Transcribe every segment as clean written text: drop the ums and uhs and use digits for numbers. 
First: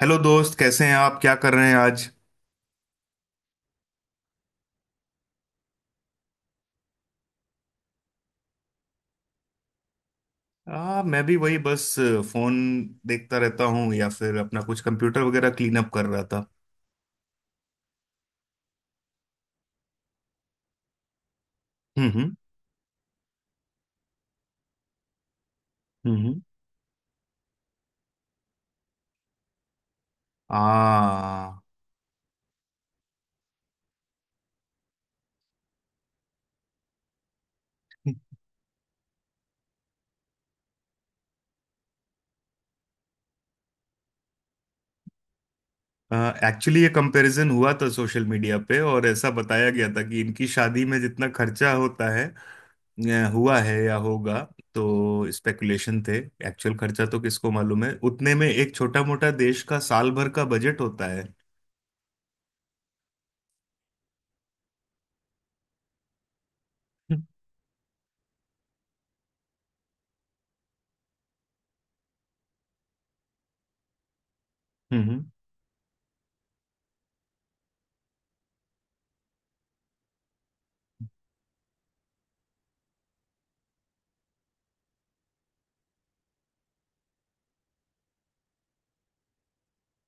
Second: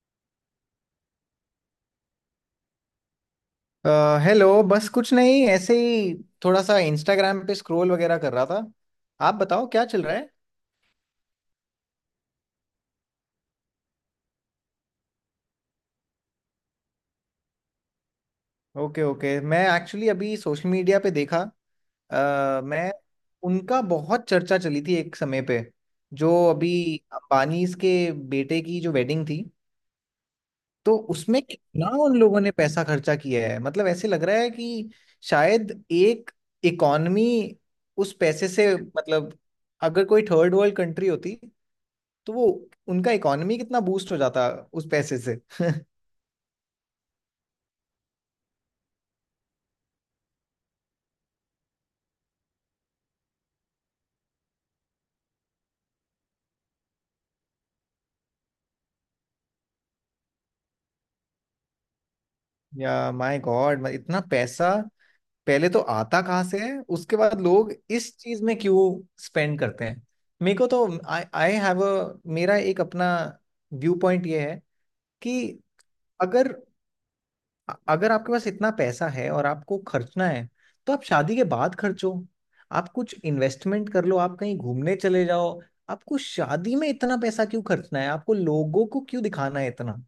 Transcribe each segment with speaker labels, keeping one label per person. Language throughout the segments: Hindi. Speaker 1: हेलो दोस्त, कैसे हैं आप? क्या कर रहे हैं आज?
Speaker 2: अ, हेलो। बस कुछ नहीं, ऐसे ही थोड़ा सा इंस्टाग्राम पे स्क्रॉल वगैरह कर रहा था। आप बताओ क्या चल रहा है।
Speaker 1: मैं भी वही, बस फोन देखता रहता हूँ, या फिर अपना कुछ कंप्यूटर वगैरह क्लीन अप कर रहा था।
Speaker 2: ओके ओके, मैं एक्चुअली अभी सोशल मीडिया पे देखा।
Speaker 1: हम्म।
Speaker 2: अ, मैं उनका बहुत चर्चा चली थी एक समय पे,
Speaker 1: हम्म
Speaker 2: जो
Speaker 1: हम्म।
Speaker 2: अभी अंबानीज के बेटे की जो वेडिंग थी। तो उसमें
Speaker 1: आ,
Speaker 2: कितना उन लोगों ने पैसा खर्चा किया है, मतलब ऐसे लग रहा है कि शायद एक इकॉनमी उस पैसे से, मतलब अगर कोई थर्ड वर्ल्ड कंट्री होती तो वो, उनका इकॉनमी कितना बूस्ट हो जाता उस पैसे से
Speaker 1: एक्चुअली ये कंपैरिजन हुआ था सोशल मीडिया पे, और ऐसा बताया गया था कि इनकी शादी में जितना खर्चा होता है हुआ है या होगा, तो स्पेकुलेशन थे। एक्चुअल खर्चा तो किसको मालूम है, उतने में एक छोटा मोटा देश का साल भर का बजट होता है।
Speaker 2: या माय गॉड, इतना पैसा पहले तो आता कहाँ से है, उसके बाद लोग इस चीज में क्यों स्पेंड करते हैं। मेरे को तो आई आई हैव अ, मेरा एक अपना व्यू पॉइंट ये है
Speaker 1: हम्म।
Speaker 2: कि अगर अगर आपके पास इतना पैसा है और आपको खर्चना है, तो आप शादी के बाद खर्चो। आप कुछ इन्वेस्टमेंट कर लो, आप कहीं घूमने चले जाओ। आपको शादी में इतना पैसा क्यों खर्चना है, आपको लोगों को क्यों दिखाना है इतना।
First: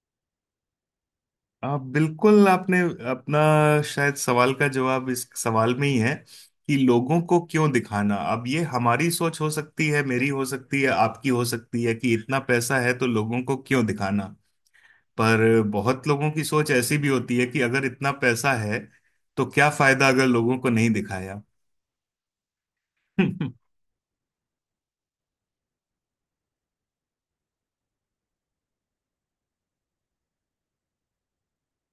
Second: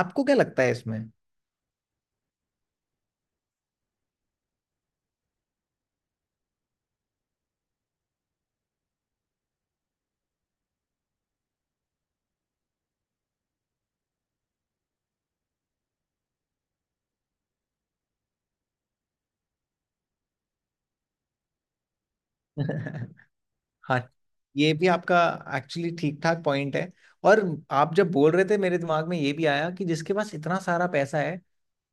Speaker 2: आपको क्या लगता है इसमें?
Speaker 1: आप बिल्कुल, आपने अपना शायद सवाल का जवाब इस सवाल में ही है कि लोगों को क्यों दिखाना। अब ये हमारी सोच हो सकती है, मेरी हो सकती है, आपकी हो सकती है कि इतना पैसा है तो लोगों को क्यों दिखाना। पर बहुत लोगों की सोच ऐसी भी होती है कि अगर इतना पैसा है तो क्या फायदा अगर लोगों को नहीं दिखाया। तो
Speaker 2: हाँ, ये भी आपका एक्चुअली ठीक ठाक पॉइंट है। और आप जब बोल रहे थे मेरे दिमाग में ये भी आया कि जिसके पास इतना सारा पैसा है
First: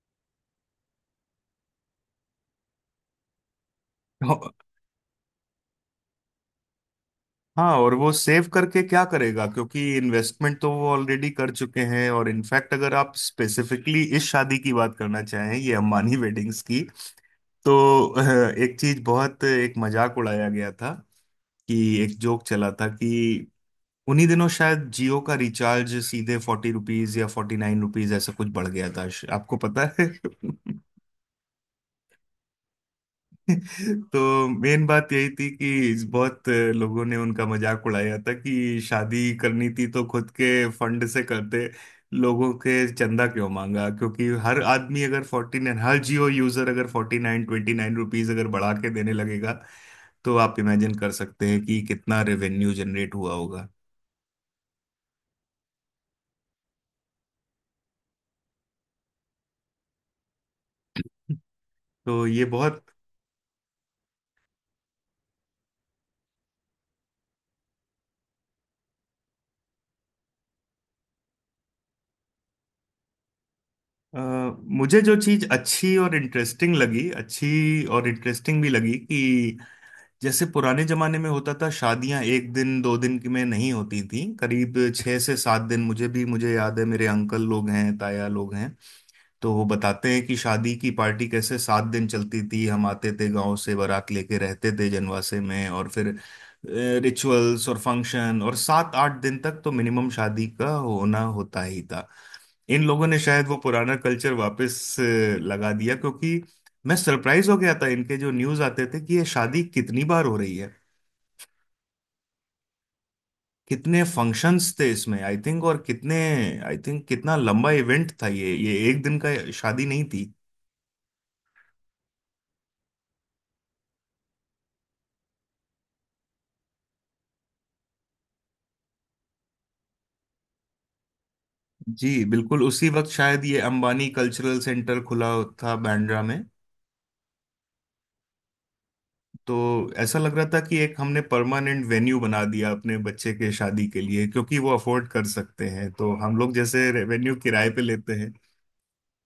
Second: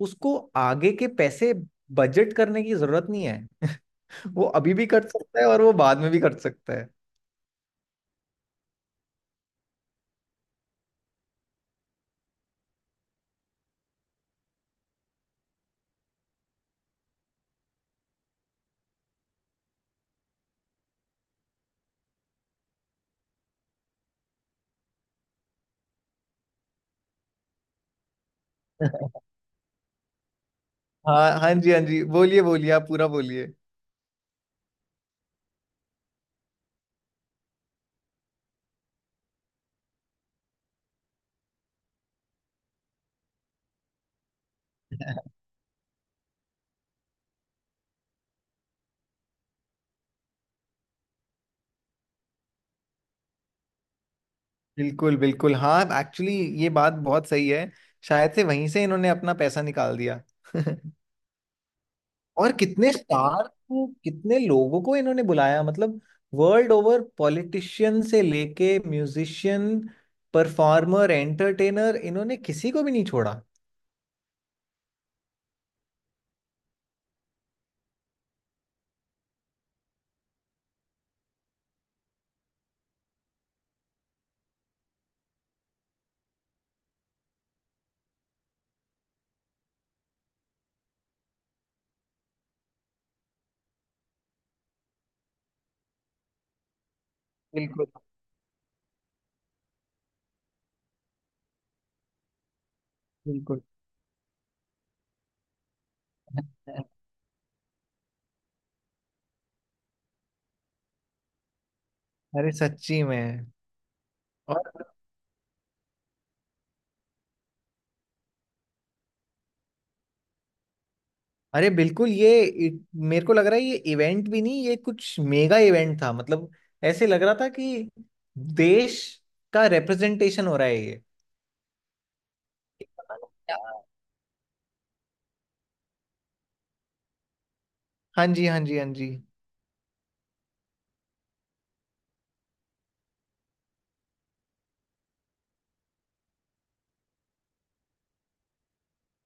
Speaker 2: उसको आगे के पैसे बजट करने की जरूरत नहीं है वो अभी भी खर्च सकता है और वो बाद में भी खर्च सकता है।
Speaker 1: हाँ, और वो सेव करके क्या करेगा, क्योंकि इन्वेस्टमेंट तो वो ऑलरेडी कर चुके हैं। और इनफैक्ट अगर आप स्पेसिफिकली इस शादी की बात करना चाहें, ये अम्बानी वेडिंग्स की, तो एक चीज बहुत, एक मजाक उड़ाया गया था कि, एक जोक चला था कि उन्हीं दिनों शायद जियो का रिचार्ज सीधे 40 रुपीज या 49 रुपीज ऐसा कुछ बढ़ गया था। आपको पता है?
Speaker 2: हाँ हाँ जी, हाँ जी बोलिए, बोलिए आप पूरा बोलिए।
Speaker 1: तो मेन बात यही थी कि बहुत लोगों ने उनका मजाक उड़ाया था कि शादी करनी थी तो खुद के फंड से करते, लोगों के चंदा क्यों मांगा। क्योंकि हर आदमी अगर 49, हर जियो यूजर अगर 49 29 रुपीज अगर बढ़ा के देने लगेगा तो आप इमेजिन कर सकते हैं कि कितना रेवेन्यू जनरेट हुआ होगा।
Speaker 2: बिल्कुल बिल्कुल, हाँ एक्चुअली ये बात बहुत सही है। शायद से वहीं से इन्होंने अपना पैसा निकाल दिया
Speaker 1: तो ये
Speaker 2: और
Speaker 1: बहुत
Speaker 2: कितने स्टार को, कितने लोगों को इन्होंने बुलाया, मतलब वर्ल्ड ओवर पॉलिटिशियन से लेके म्यूजिशियन, परफॉर्मर, एंटरटेनर, इन्होंने किसी को भी नहीं छोड़ा।
Speaker 1: अ, मुझे जो चीज अच्छी और इंटरेस्टिंग लगी, अच्छी और इंटरेस्टिंग भी लगी कि जैसे पुराने जमाने में होता था शादियां एक दिन दो दिन की में नहीं होती थी, करीब 6 से 7 दिन। मुझे याद है, मेरे अंकल लोग हैं, ताया लोग हैं, तो वो बताते हैं कि शादी की पार्टी कैसे 7 दिन चलती थी। हम आते थे गांव से बारात लेके, रहते थे जनवासे में, और फिर रिचुअल्स और
Speaker 2: बिल्कुल
Speaker 1: फंक्शन, और 7 8 दिन तक तो मिनिमम शादी का होना होता ही था। इन लोगों ने शायद वो
Speaker 2: बिल्कुल।
Speaker 1: पुराना कल्चर वापस अ, लगा दिया, क्योंकि मैं सरप्राइज हो गया था। इनके जो न्यूज आते थे कि ये शादी कितनी बार हो रही है,
Speaker 2: अरे सच्ची में।
Speaker 1: कितने फंक्शंस थे
Speaker 2: और
Speaker 1: इसमें, आई थिंक, और कितने, आई थिंक कितना लंबा इवेंट था। ये एक दिन का शादी नहीं थी।
Speaker 2: अरे बिल्कुल, मेरे को लग रहा है ये इवेंट भी नहीं, ये कुछ मेगा इवेंट था। मतलब ऐसे लग रहा था कि देश का रिप्रेजेंटेशन हो रहा है ये।
Speaker 1: जी बिल्कुल। उसी वक्त शायद ये
Speaker 2: यार,
Speaker 1: अंबानी कल्चरल सेंटर खुला था बांद्रा में,
Speaker 2: हाँ जी हाँ जी हाँ जी।
Speaker 1: तो ऐसा लग रहा था कि एक हमने परमानेंट वेन्यू बना दिया अपने बच्चे के शादी के लिए, क्योंकि वो अफोर्ड कर सकते हैं, तो हम लोग जैसे वेन्यू किराए पे लेते हैं।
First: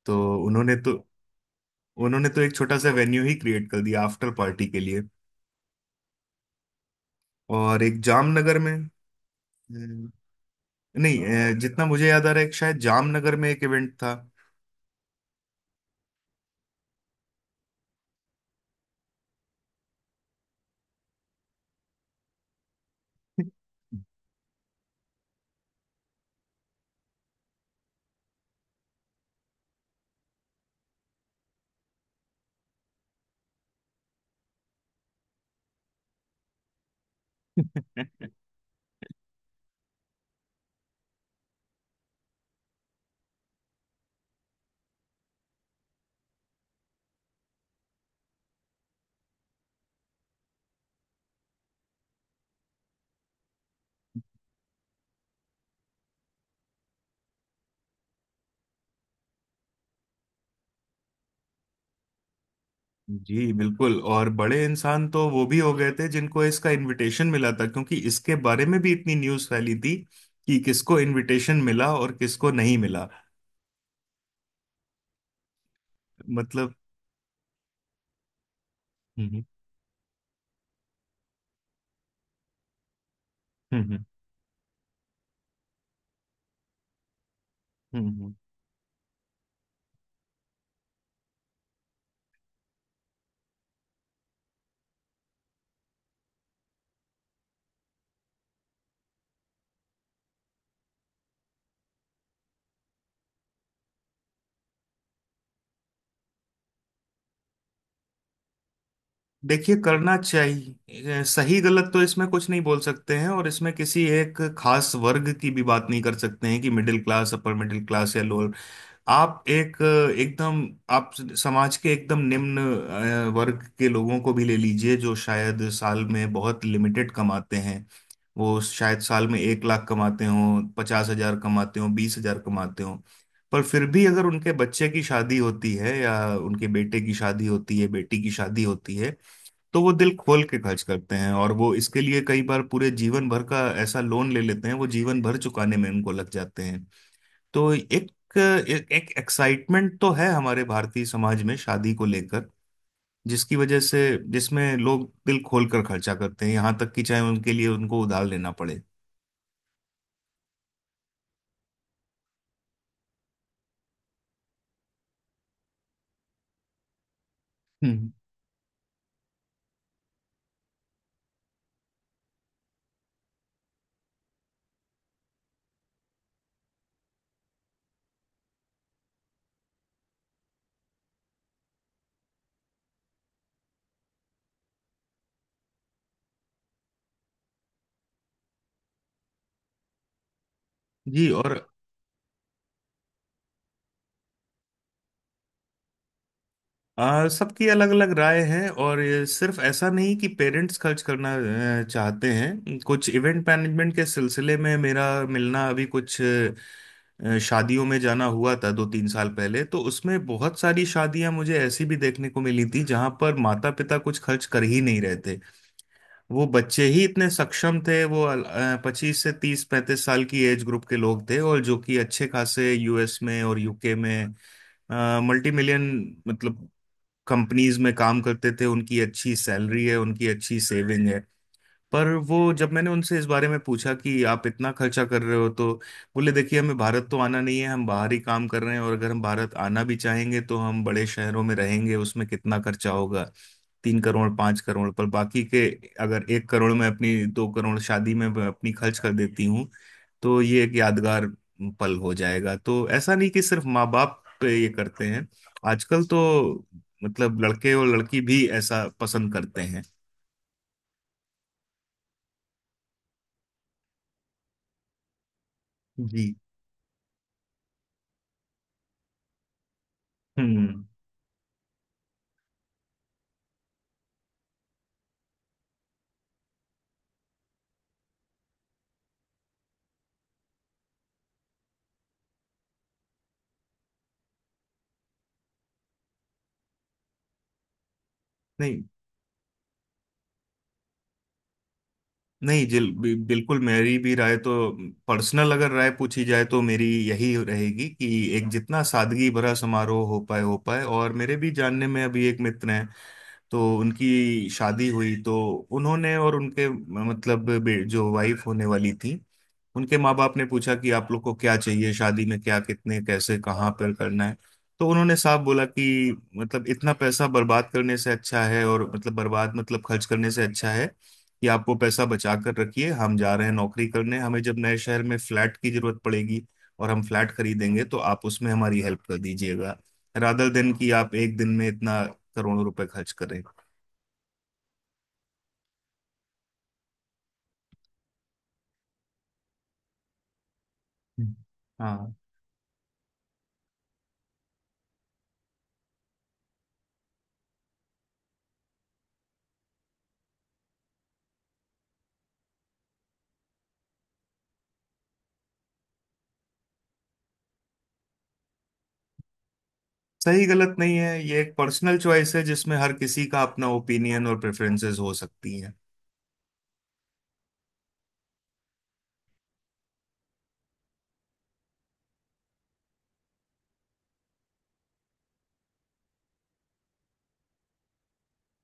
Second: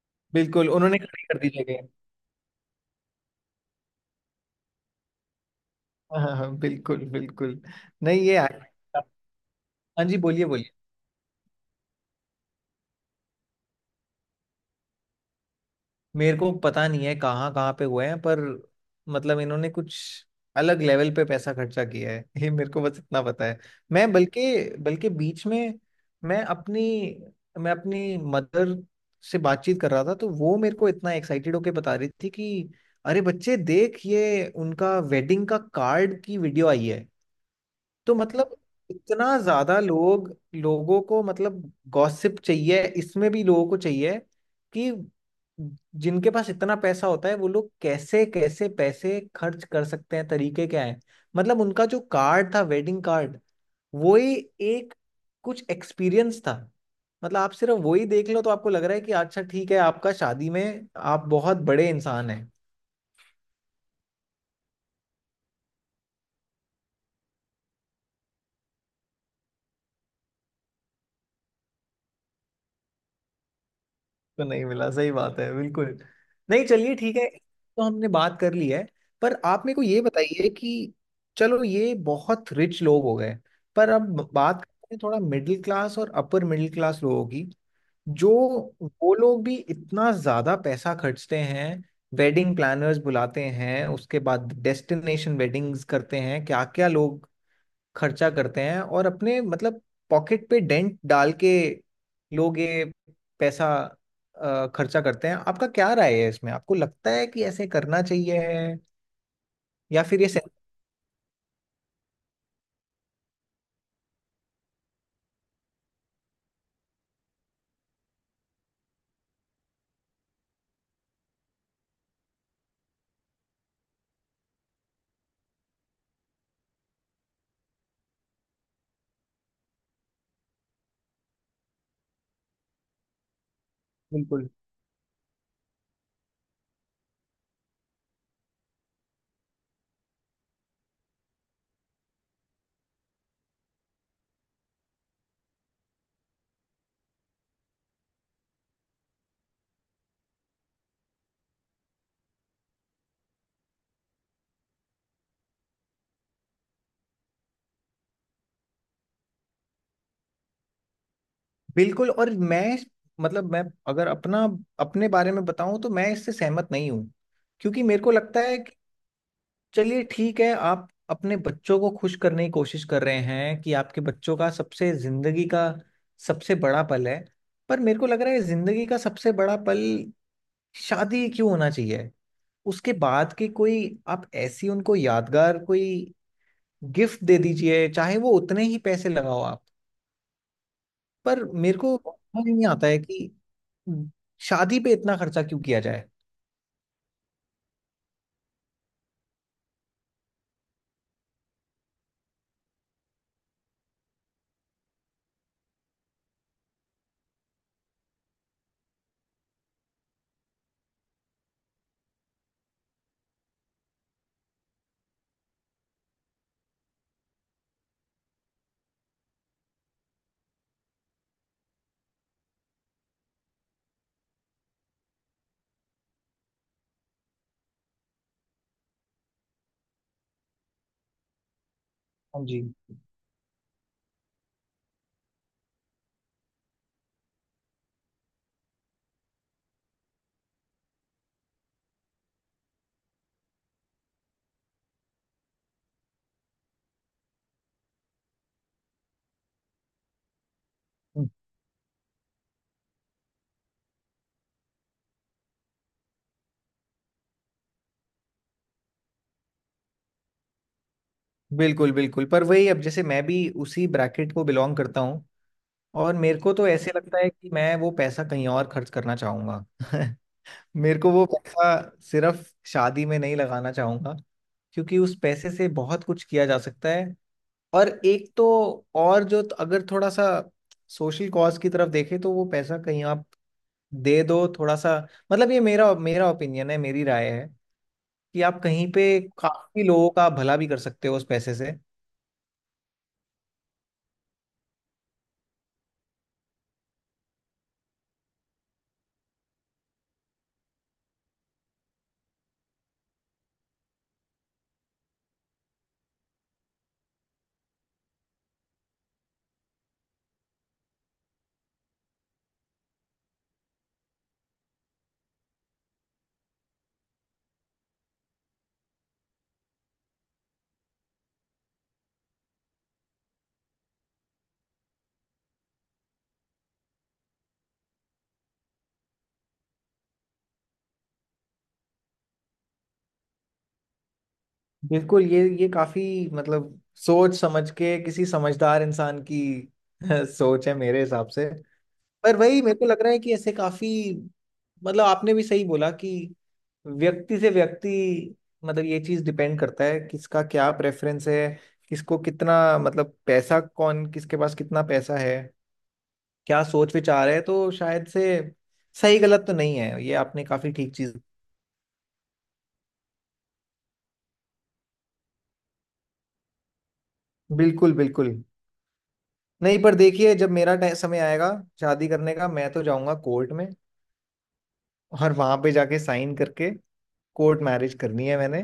Speaker 1: तो
Speaker 2: बिल्कुल,
Speaker 1: उन्होंने तो
Speaker 2: उन्होंने खड़ी कर दी जगह।
Speaker 1: उन्होंने तो एक छोटा सा वेन्यू ही क्रिएट कर दिया आफ्टर पार्टी के लिए।
Speaker 2: हाँ हाँ हाँ, बिल्कुल बिल्कुल।
Speaker 1: और एक
Speaker 2: नहीं ये,
Speaker 1: जामनगर
Speaker 2: हाँ
Speaker 1: में,
Speaker 2: जी बोलिए बोलिए।
Speaker 1: नहीं और जितना मुझे याद आ रहा है एक शायद जामनगर में एक इवेंट था।
Speaker 2: मेरे को पता नहीं है कहाँ कहाँ पे हुए हैं, पर मतलब इन्होंने कुछ अलग लेवल पे पैसा खर्चा किया है, ये मेरे को बस इतना पता है। मैं बल्कि, बल्कि बीच में, मैं अपनी मैं अपनी मदर से बातचीत कर रहा था तो वो मेरे को इतना एक्साइटेड होके बता रही थी कि अरे बच्चे देख, ये उनका वेडिंग का कार्ड की वीडियो आई है। तो मतलब इतना ज्यादा लोग, लोगों को, मतलब गॉसिप चाहिए, इसमें भी लोगों को चाहिए कि जिनके पास इतना पैसा होता है वो लोग कैसे कैसे पैसे खर्च कर सकते हैं, तरीके क्या हैं। मतलब उनका जो कार्ड था, वेडिंग कार्ड, वो ही एक कुछ एक्सपीरियंस था। मतलब आप सिर्फ वही देख लो तो आपको लग रहा है कि अच्छा ठीक है, आपका शादी में आप बहुत बड़े इंसान हैं।
Speaker 1: जी बिल्कुल। और बड़े इंसान तो वो भी हो गए थे जिनको इसका इनविटेशन मिला था, क्योंकि इसके बारे में भी इतनी न्यूज़ फैली थी कि किसको इनविटेशन मिला और किसको नहीं मिला।
Speaker 2: तो नहीं मिला, सही बात है बिल्कुल। नहीं
Speaker 1: मतलब।
Speaker 2: चलिए ठीक है, तो हमने बात कर ली है। पर
Speaker 1: हम्म
Speaker 2: आप मेरे को ये बताइए कि चलो ये बहुत रिच लोग हो गए, पर
Speaker 1: हम्म।
Speaker 2: अब बात करते हैं थोड़ा मिडिल क्लास और अपर मिडिल क्लास लोगों की।
Speaker 1: हम्म
Speaker 2: जो
Speaker 1: हम्म।
Speaker 2: वो लोग भी इतना ज्यादा पैसा खर्चते हैं, वेडिंग प्लानर्स बुलाते हैं, उसके बाद डेस्टिनेशन वेडिंग्स करते हैं, क्या क्या लोग खर्चा करते हैं और अपने, मतलब पॉकेट पे डेंट डाल के लोग ये पैसा खर्चा करते हैं। आपका क्या राय है इसमें, आपको लगता है कि ऐसे करना चाहिए है
Speaker 1: देखिए
Speaker 2: या
Speaker 1: करना
Speaker 2: फिर ये सही?
Speaker 1: चाहिए, सही गलत तो इसमें कुछ नहीं बोल सकते हैं, और इसमें किसी एक खास वर्ग की भी बात नहीं कर सकते हैं कि middle class, upper middle class या लोअर। आप एक एकदम, आप समाज के एकदम निम्न वर्ग के लोगों को भी ले लीजिए, जो शायद साल में बहुत लिमिटेड कमाते हैं। वो शायद साल में 1 लाख कमाते हों, 50 हजार कमाते हों, 20 हजार कमाते हों। पर फिर भी अगर
Speaker 2: बिल्कुल
Speaker 1: उनके बच्चे की शादी होती है, या उनके बेटे की शादी होती है, बेटी की शादी होती है, तो वो दिल खोल के खर्च करते हैं। और वो इसके लिए कई बार पूरे जीवन भर का ऐसा लोन ले लेते हैं, वो जीवन भर चुकाने में उनको लग जाते हैं। तो एक एक, एक एक्साइटमेंट तो है हमारे भारतीय समाज में शादी को लेकर, जिसकी वजह से जिसमें लोग दिल खोल कर खर्चा करते हैं, यहाँ तक कि चाहे उनके लिए उनको उधार लेना पड़े।
Speaker 2: बिल्कुल। और मैं, मतलब मैं, अगर अपना, अपने बारे में बताऊं तो मैं इससे सहमत नहीं हूं, क्योंकि मेरे
Speaker 1: हम्म।
Speaker 2: को लगता है चलिए ठीक है, आप अपने बच्चों को खुश करने की कोशिश कर रहे हैं कि आपके बच्चों का सबसे जिंदगी का सबसे बड़ा पल है। पर मेरे को लग रहा है जिंदगी का सबसे बड़ा पल शादी क्यों होना चाहिए? उसके बाद की कोई, आप ऐसी उनको यादगार कोई गिफ्ट दे दीजिए, चाहे वो उतने ही पैसे लगाओ आप।
Speaker 1: जी
Speaker 2: पर
Speaker 1: और
Speaker 2: मेरे को समझ नहीं आता है कि शादी पे इतना खर्चा क्यों किया जाए।
Speaker 1: आ, सबकी अलग अलग राय है, और ये सिर्फ ऐसा नहीं कि पेरेंट्स खर्च करना चाहते हैं। कुछ इवेंट मैनेजमेंट के सिलसिले में मेरा मिलना, अभी कुछ शादियों में जाना हुआ था 2 3 साल पहले। तो उसमें बहुत सारी शादियां मुझे ऐसी भी देखने को मिली थी जहां पर माता पिता कुछ खर्च कर ही नहीं रहे थे। वो बच्चे ही इतने सक्षम थे, वो 25 से 30 35 साल की एज ग्रुप के लोग थे, और जो कि अच्छे खासे यूएस में और यूके में मल्टी मिलियन मतलब कंपनीज में काम करते थे। उनकी अच्छी सैलरी है, उनकी अच्छी सेविंग है। पर वो
Speaker 2: हाँ जी।
Speaker 1: जब मैंने उनसे इस बारे में पूछा कि आप इतना खर्चा कर रहे हो, तो बोले, देखिए, हमें भारत तो आना नहीं है, हम बाहर ही काम कर रहे हैं, और अगर हम भारत आना भी चाहेंगे तो हम बड़े शहरों में रहेंगे। उसमें कितना खर्चा होगा? 3 करोड़, 5 करोड़। पर बाकी के, अगर 1 करोड़ में अपनी, 2 करोड़ शादी में अपनी खर्च कर देती हूँ, तो ये एक यादगार पल हो जाएगा। तो ऐसा नहीं कि सिर्फ माँ बाप पे ये करते हैं, आजकल तो मतलब लड़के और लड़की भी ऐसा पसंद करते हैं।
Speaker 2: बिल्कुल बिल्कुल, पर वही अब जैसे मैं भी उसी ब्रैकेट को बिलोंग करता हूँ, और
Speaker 1: जी।
Speaker 2: मेरे को तो ऐसे लगता है कि मैं वो पैसा कहीं और खर्च करना चाहूंगा।
Speaker 1: हम्म।
Speaker 2: मेरे को वो पैसा सिर्फ शादी में नहीं लगाना चाहूंगा, क्योंकि उस पैसे से बहुत कुछ किया जा सकता है। और एक तो, और जो तो, अगर थोड़ा सा सोशल कॉज की तरफ देखें तो वो पैसा कहीं आप दे दो थोड़ा सा, मतलब ये मेरा, मेरा ओपिनियन है, मेरी राय है कि आप
Speaker 1: नहीं,
Speaker 2: कहीं पे काफी लोगों का भला भी कर सकते हो उस पैसे से।
Speaker 1: नहीं बिल्कुल। मेरी भी राय तो, पर्सनल अगर राय पूछी जाए तो मेरी यही रहेगी कि एक जितना सादगी भरा समारोह हो पाए हो पाए। और मेरे भी जानने में अभी एक मित्र हैं, तो उनकी शादी हुई, तो उन्होंने और उनके मतलब जो वाइफ होने वाली थी, उनके माँ बाप ने पूछा कि आप लोग को क्या चाहिए शादी में, क्या कितने कैसे कहाँ पर करना है। तो उन्होंने साफ बोला कि मतलब इतना पैसा बर्बाद करने से अच्छा है, और मतलब बर्बाद मतलब खर्च करने से अच्छा है कि आप वो पैसा बचा कर रखिए। हम जा रहे हैं नौकरी करने, हमें जब नए शहर में फ्लैट की जरूरत पड़ेगी और हम फ्लैट खरीदेंगे तो आप उसमें हमारी हेल्प कर दीजिएगा, रादर देन कि आप एक दिन में इतना करोड़ों रुपए खर्च करें।
Speaker 2: बिल्कुल, ये काफी, मतलब सोच समझ के किसी समझदार इंसान की सोच है मेरे हिसाब से।
Speaker 1: हम्म।
Speaker 2: पर वही मेरे को लग रहा है कि ऐसे काफी, मतलब आपने भी सही बोला कि व्यक्ति से व्यक्ति, मतलब ये चीज डिपेंड करता है किसका क्या प्रेफरेंस है, किसको कितना, मतलब पैसा कौन, किसके पास कितना पैसा है, क्या सोच विचार है, तो शायद से सही गलत तो नहीं है ये, आपने
Speaker 1: सही
Speaker 2: काफी
Speaker 1: गलत
Speaker 2: ठीक
Speaker 1: नहीं है,
Speaker 2: चीज।
Speaker 1: ये एक पर्सनल चॉइस है जिसमें हर किसी का अपना ओपिनियन और प्रेफरेंसेस हो सकती हैं।
Speaker 2: बिल्कुल बिल्कुल। नहीं पर देखिए, जब मेरा समय आएगा शादी करने का, मैं तो जाऊंगा कोर्ट में, और वहां पे जाके साइन करके कोर्ट मैरिज करनी है मैंने।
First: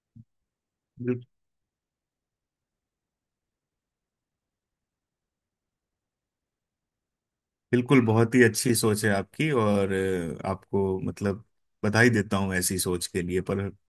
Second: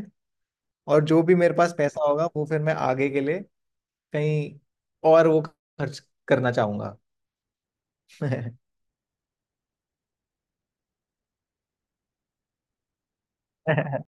Speaker 2: और जो
Speaker 1: बिल-
Speaker 2: भी मेरे पास पैसा होगा वो फिर मैं आगे के लिए कहीं और वो खर्च करना चाहूंगा।
Speaker 1: बिल्कुल, बहुत ही अच्छी सोच है आपकी। और आपको मतलब बधाई देता हूँ ऐसी सोच के लिए, पर